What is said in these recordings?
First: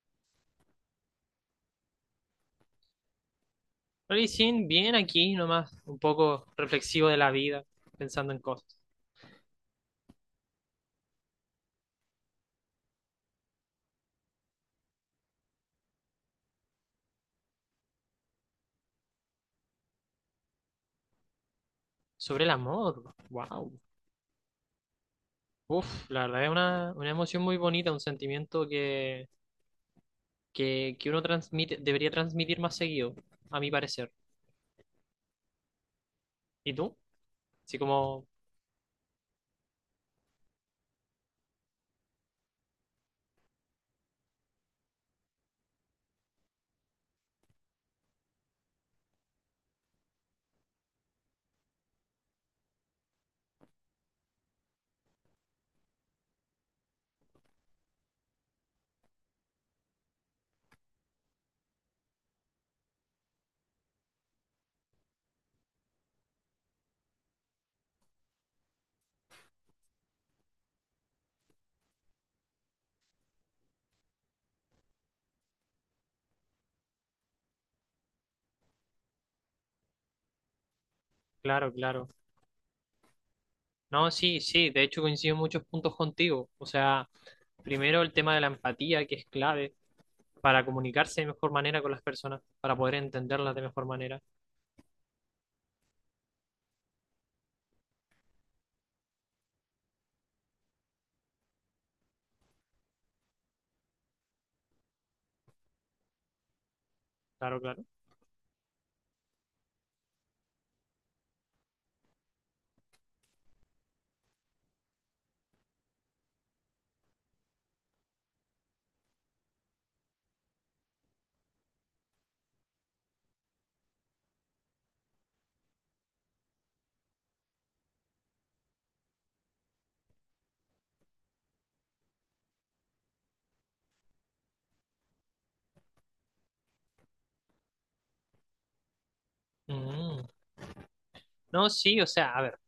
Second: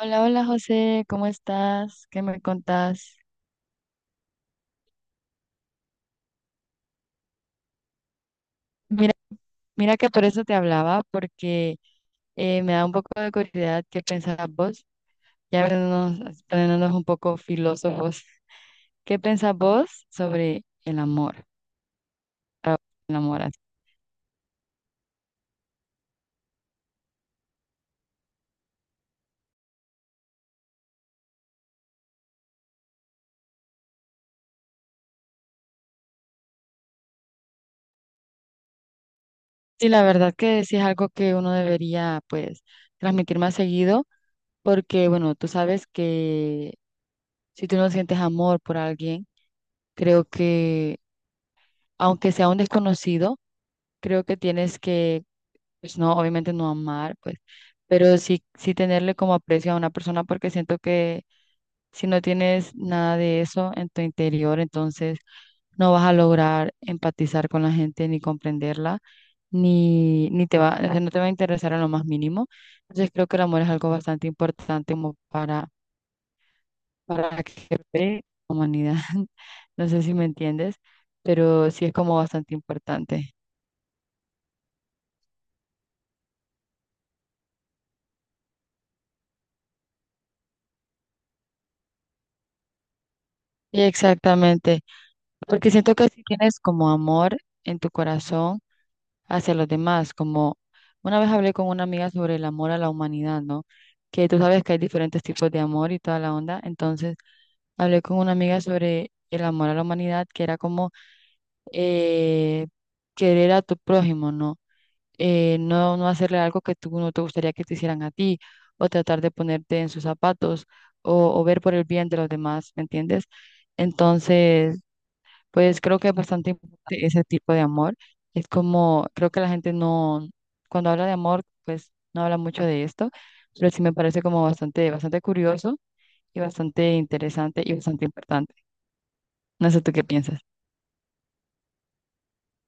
Hola, hola José, ¿cómo estás? ¿Qué me contás? Rally Sin, bien aquí nomás, un poco reflexivo de la vida, pensando en cosas. Mira, que por eso te hablaba, porque me da un poco de curiosidad qué pensás vos, ya poniéndonos un poco filósofos. ¿Qué pensás vos sobre el amor? Sobre el Para vos, amor, el amor así. wow. Uf, la verdad es una emoción muy bonita, un sentimiento que uno transmite, debería transmitir más seguido, a mi parecer. ¿Y tú? Así como, Sí, la verdad que sí, es algo que uno debería pues transmitir más seguido, porque bueno, tú sabes que si tú no sientes amor por alguien, creo que aunque sea un desconocido, creo que tienes que pues no, obviamente no amar, pues, pero sí, sí tenerle como aprecio a una persona, porque siento que si no tienes nada de eso en tu interior, entonces no vas a lograr empatizar con la gente ni comprenderla, ni te va, o sea, no te va a interesar en lo más mínimo. Entonces creo que el amor es algo bastante importante como para que la humanidad. No sé si me entiendes, pero claro, sí es claro. como bastante importante. No, sí, sí, de hecho coincido en muchos puntos contigo. O sea, primero el tema de la empatía, que es clave para comunicarse de mejor manera con las personas, para poder entenderlas de Y mejor manera. exactamente. Porque siento que si tienes como amor en tu corazón hacia los demás, como una vez hablé con una amiga sobre el amor a la humanidad, ¿no? Que tú sabes que hay diferentes tipos de amor y toda la onda. Entonces, Claro, claro. hablé con una amiga sobre el amor a la humanidad, que era como eh, querer a tu prójimo, ¿no? No hacerle algo que tú no te gustaría que te hicieran a ti, o tratar de ponerte en sus zapatos, o ver por el bien de los demás, ¿me entiendes? Entonces, pues creo que es bastante importante ese tipo de amor. Es como, creo que la gente no, cuando habla de amor, pues no habla mucho de esto, pero sí me parece como bastante curioso y bastante interesante y bastante importante. No sé tú qué Mm. piensas. No, sí, o sea, a ver.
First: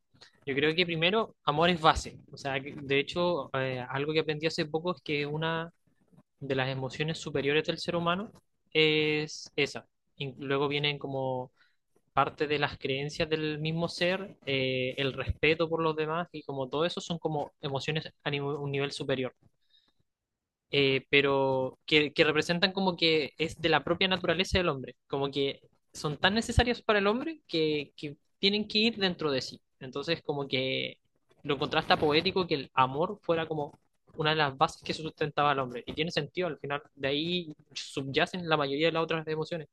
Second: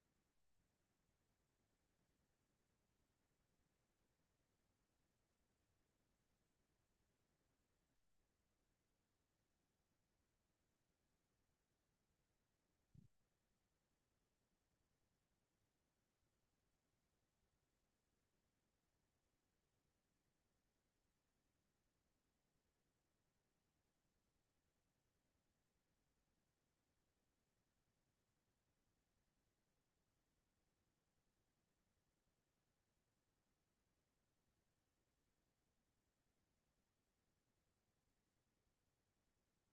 Yo creo que primero, amor es base. O sea, algo que aprendí hace poco es que una de las emociones superiores del ser humano es esa. Y luego vienen como parte de las creencias del mismo ser, el respeto por los demás y como todo eso son como emociones a un nivel superior pero que representan como que es de la propia naturaleza del hombre, como que son tan necesarias para el hombre que tienen que ir dentro de sí. Entonces, como que lo contrasta poético que el amor fuera como una de las bases que sustentaba al hombre. Y tiene sentido, al final de ahí subyacen la mayoría de las otras emociones.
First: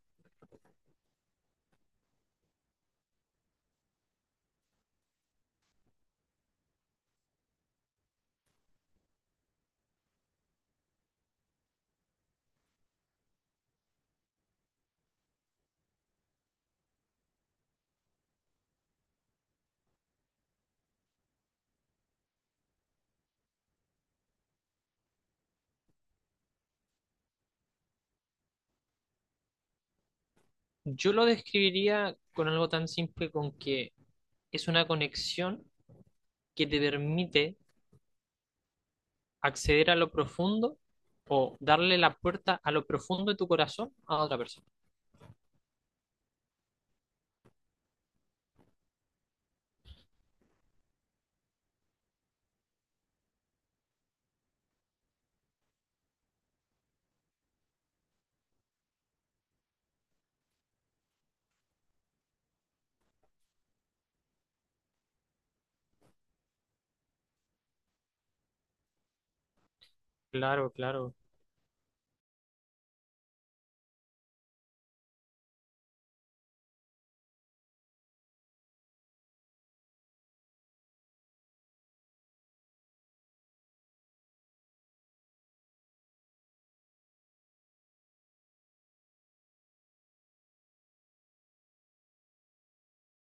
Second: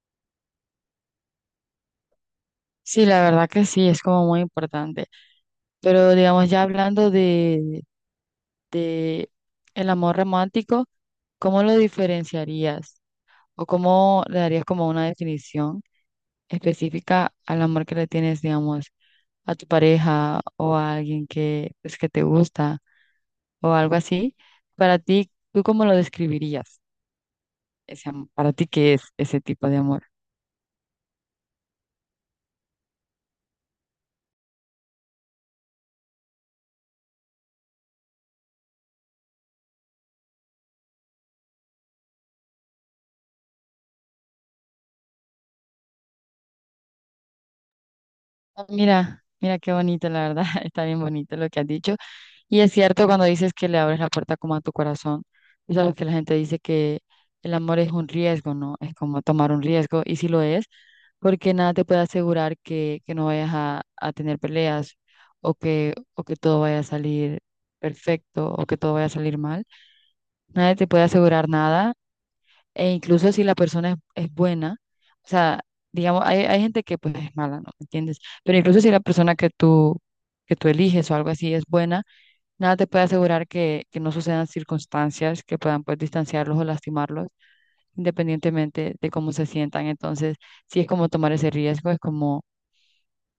Sí, la verdad que sí, es como muy importante. Pero digamos, ya hablando de el amor romántico, ¿cómo lo diferenciarías? ¿O cómo le darías como una definición específica al amor que le tienes, digamos, a tu pareja o a alguien que, pues, que te gusta o algo así? Para ti, ¿tú cómo lo describirías? Ese, am- para ti, ¿qué es ese tipo de amor? Yo lo describiría con algo tan simple con que es una conexión que te permite acceder a lo profundo o darle la puerta a lo profundo de tu corazón a otra persona. Ah, mira, qué bonito, la verdad, está bien bonito lo que has dicho. Y es cierto cuando dices que le abres la puerta como a tu corazón. Tú sabes que la gente dice que el amor es un riesgo, ¿no? Es como tomar un riesgo, y sí lo es, porque nada te puede asegurar que no vayas a tener peleas o que todo vaya a salir perfecto o que todo vaya a salir mal. Claro, Nadie te puede claro. asegurar nada, e incluso si la persona es buena, o sea, digamos, hay gente que pues es mala, ¿no? ¿Me entiendes? Pero incluso si la persona que tú eliges o algo así es buena, nada te puede asegurar que no sucedan circunstancias que puedan pues distanciarlos o lastimarlos, independientemente de cómo se sientan. Entonces, sí es como tomar ese riesgo, es como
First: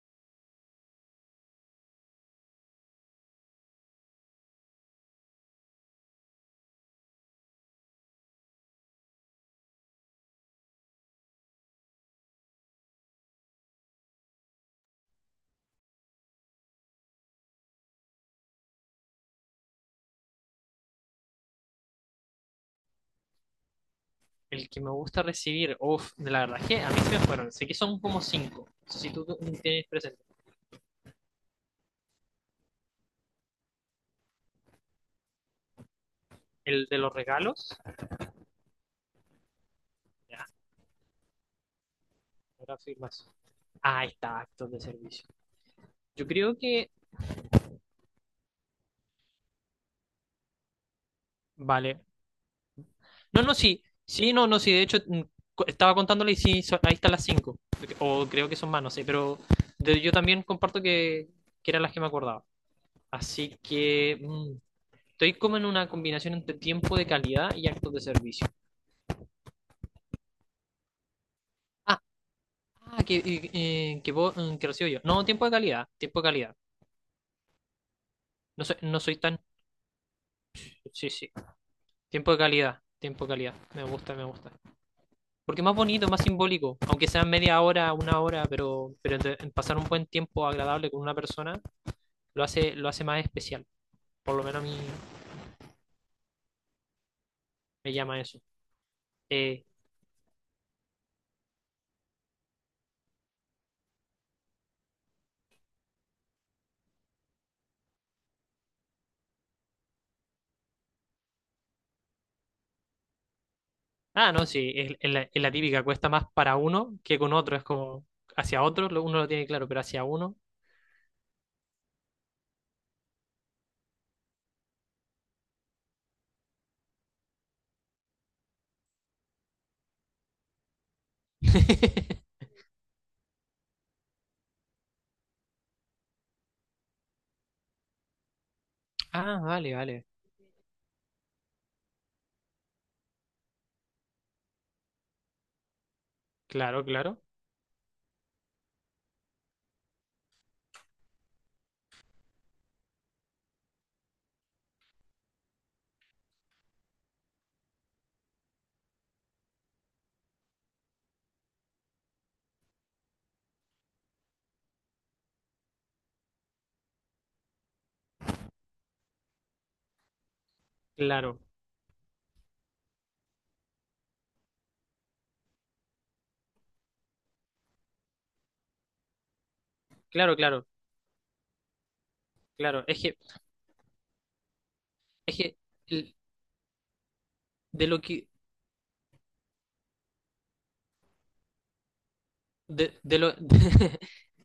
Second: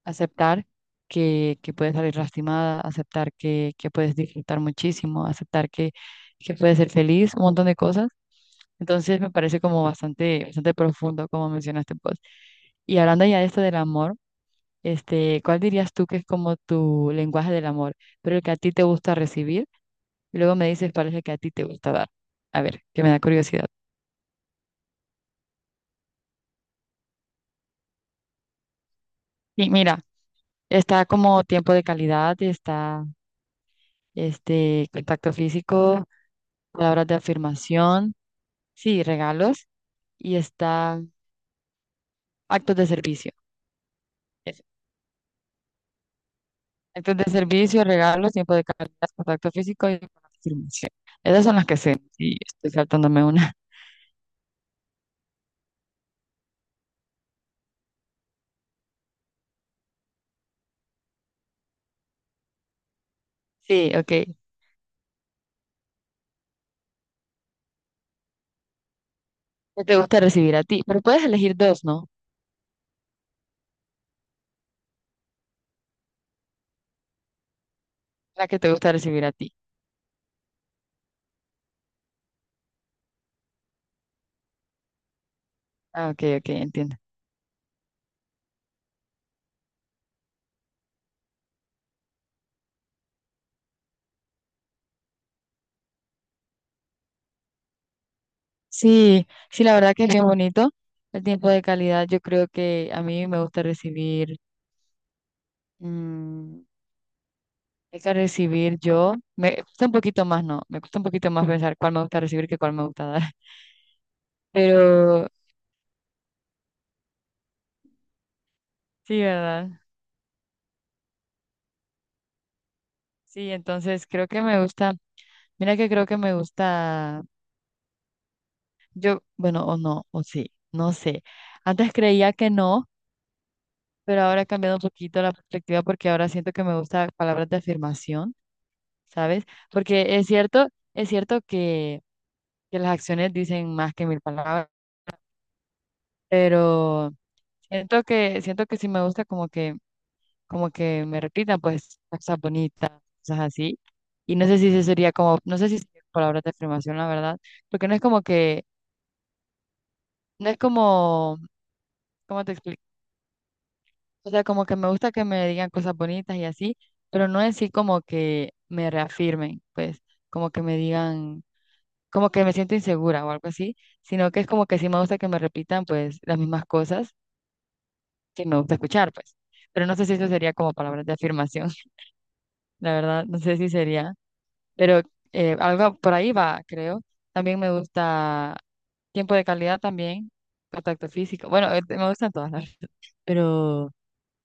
aceptar que puedes salir lastimada, aceptar que puedes disfrutar muchísimo, aceptar que puedes ser feliz, un montón de cosas. Entonces, me parece como bastante profundo, como mencionaste, pues. Y hablando ya de esto del amor. Este, ¿cuál dirías tú que es como tu lenguaje del amor, pero el que a ti te gusta recibir? Y luego me dices cuál es el que a ti te gusta dar. A ver, que me da curiosidad. El que me gusta recibir, uff, la verdad es que a mí se me fueron. Sé que son como cinco. No sé si tú Y tienes mira, presente está como tiempo de calidad, está este contacto físico, el de palabras los de regalos, afirmación, sí, regalos y ya, está actos ahora de firmas. servicio. Ah, ahí está, Eso. actos de servicio. Yo creo que, Actos de servicio, regalos, tiempo de calidad, contacto físico y afirmación. Esas son las que sé. vale. Sí, estoy saltándome No, una. no, sí, sí, no, no, sí. De hecho, estaba contándole y sí, ahí están las cinco. O creo que son más, no sé, pero yo también comparto que eran las que me acordaba. Así Sí, ok. que, estoy como en una combinación entre tiempo de calidad y actos de servicio. Que te gusta recibir a ti, pero puedes elegir dos, Ah, ¿no? Vos, que recibo yo. No, tiempo de calidad, tiempo de calidad. La que No te soy, gusta no soy recibir a tan... ti. Sí, sí. Tiempo de calidad, tiempo de calidad. Me gusta, me gusta. Porque es más bonito, Ah, más ok, ok, simbólico. entiendo. Aunque sea media hora, una hora, pero, en pasar un buen tiempo agradable con una persona lo hace más especial. Por lo menos a mí me llama eso. Sí, sí, Eh, la verdad que es bien bonito. El tiempo de calidad, yo creo que a mí me gusta recibir, mm, hay que recibir yo, me cuesta un poquito más, ¿no? Me cuesta un poquito más pensar cuál me gusta recibir que cuál me gusta dar. No, sí, es, Pero es la típica. Cuesta más para uno que con otro. Es como hacia otro, uno sí, lo tiene claro, ¿verdad? pero hacia uno Sí, entonces creo que me gusta, mira que creo que me gusta, yo, bueno, o no, o sí, no sé. Antes creía que no, pero ahora he cambiado un poquito la perspectiva, porque ahora siento que me gusta palabras de afirmación, Ah, ¿sabes? vale, vale. Porque es cierto, es cierto que, que las acciones dicen más que mil palabras, Claro, pero claro, siento que sí me gusta como que me repitan pues cosas bonitas, cosas así. Y no sé si eso sería como, no sé si sería palabras de afirmación, la verdad, porque no es como que, no es como, ¿cómo te explico? O sea, como que me gusta que me digan cosas bonitas y así, pero no en sí como que me reafirmen, pues, como que me claro, digan, como que me siento insegura o algo así, sino que es como que sí me gusta que me repitan, pues, las mismas cosas que me gusta escuchar, pues. Pero no sé si eso claro, sería claro, como palabras de afirmación, claro. la verdad, no sé si sería, pero Es que algo por el- ahí va, creo. También me de lo que, gusta tiempo de calidad también, contacto físico. Bueno, me gustan todas las, de lo, pero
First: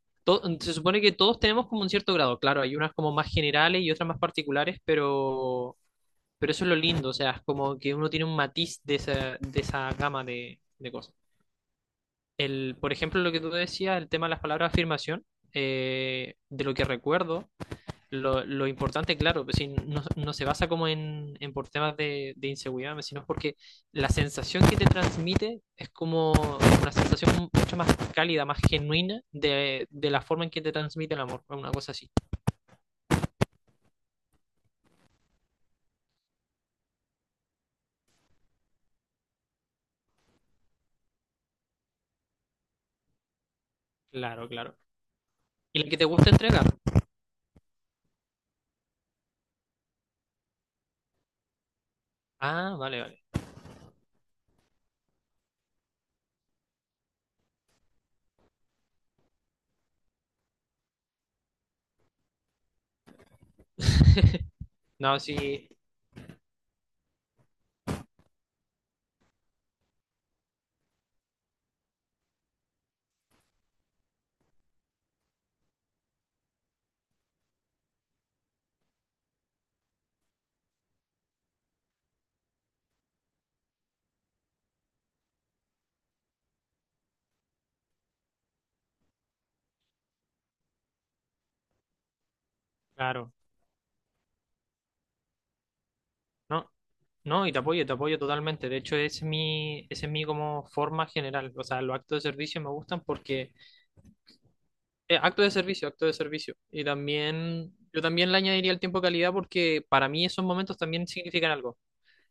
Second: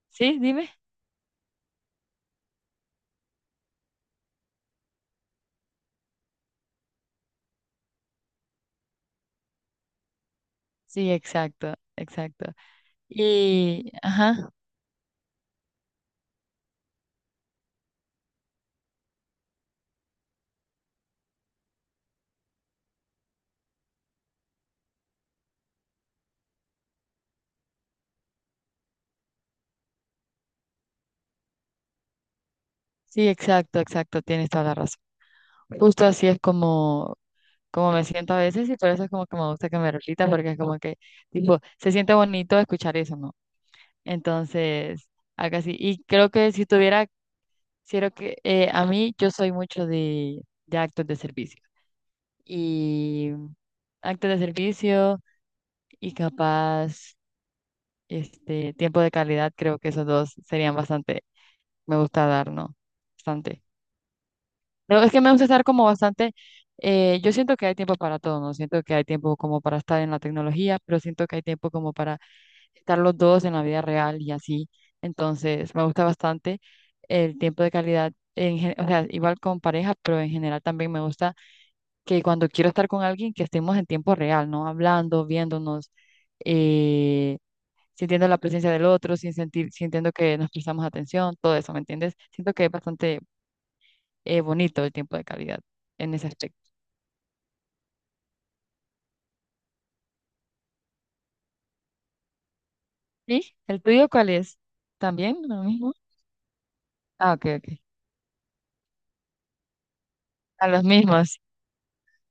sí, dime. se supone que todos tenemos como un cierto grado. Claro, hay unas como más generales y otras más particulares, pero eso es lo lindo. O sea, es como que uno tiene un matiz de esa gama de Sí, cosas. exacto, exacto. El, por ejemplo, lo que tú Y, decías, el tema de las ajá, palabras afirmación, de lo que recuerdo. Lo importante, claro, pues, si no, no se basa como en por temas de inseguridad, pues, sino porque la sensación que te transmite es como una sensación mucho más cálida, más genuina de la forma en que te transmite el amor, una cosa así. sí, exacto, exacto, tienes toda la razón. Justo así es como, como me siento a veces y por eso es como que me gusta que me repita, porque es como que, tipo, se siente bonito escuchar eso, ¿no? Claro, claro. Entonces, acá sí. ¿Y la que Y te creo gusta que entregar? si tuviera, creo que a mí yo soy mucho de actos de servicio Ah, vale, vale. y actos de servicio y capaz, este, tiempo de calidad, creo que esos dos serían bastante, me gusta dar, ¿no? Bastante. No, es No, que me gusta estar sí, como bastante, yo siento que hay tiempo para todo, ¿no? Siento que hay tiempo como para estar en la tecnología, pero siento que hay tiempo como para estar los dos en la vida real y así. Entonces, me gusta bastante el tiempo de calidad, en, gen- o sea, igual con pareja, pero en general también me gusta que cuando quiero estar con alguien, que estemos en tiempo real, ¿no? Hablando, viéndonos, eh, sintiendo la presencia del otro, sin sentir, sintiendo que nos prestamos atención, todo eso, ¿me entiendes? Siento que es bastante claro. Bonito el tiempo de calidad en ese aspecto. No, no, y te apoyo totalmente. De hecho, es mi, ese es mi como forma general. O sea, los actos de servicio me gustan porque ¿Y el tuyo cuál es? ¿También acto de lo servicio, mismo? acto de servicio. Y Ah, ok, ok. también, yo también le añadiría el tiempo de calidad porque para mí esos A momentos los también mismos. significan algo.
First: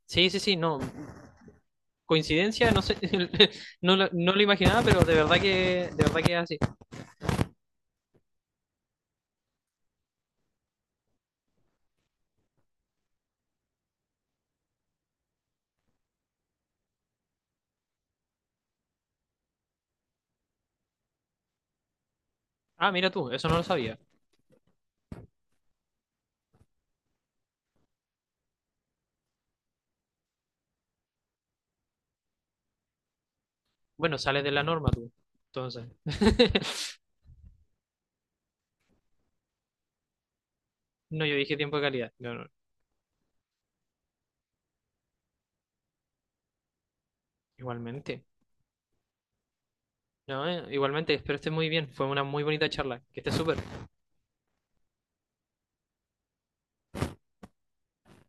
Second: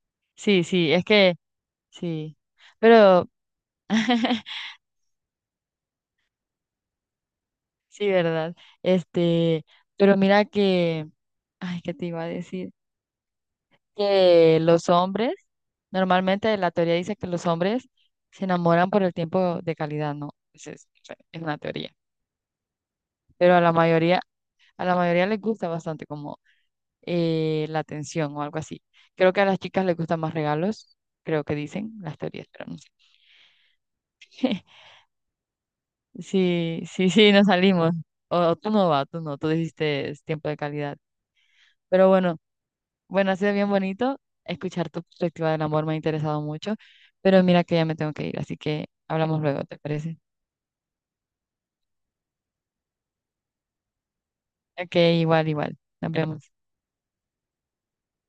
Sí, sí, sí, Sí, no. sí, es que sí. Coincidencia, no sé, Pero, no, no lo imaginaba, pero de verdad que es así. sí, ¿verdad? Este, pero mira que, ay, ¿qué te iba a decir? Que los hombres, normalmente la teoría dice que los hombres se enamoran por el tiempo de calidad, ¿no? Esa es, o sea, es una teoría. Ah, mira tú, eso Pero no a lo la sabía. mayoría, les gusta bastante como la atención o algo así. Creo que a las chicas les gustan más regalos, creo que dicen las teorías, pero no sé. Bueno, sales de la norma tú. Entonces. Sí, sí, sí, nos salimos. O tú no vas, tú no, tú dijiste es tiempo de calidad. No, yo dije tiempo de Pero calidad. No, bueno, no, bueno, ha sido bien bonito escuchar tu perspectiva del amor, me ha interesado mucho, pero mira que ya me tengo igualmente. que ir, así que hablamos luego, ¿te parece? No, igualmente, espero estés muy bien. Fue una muy bonita charla. Que estés súper. Ok, igual, igual. Nos vemos.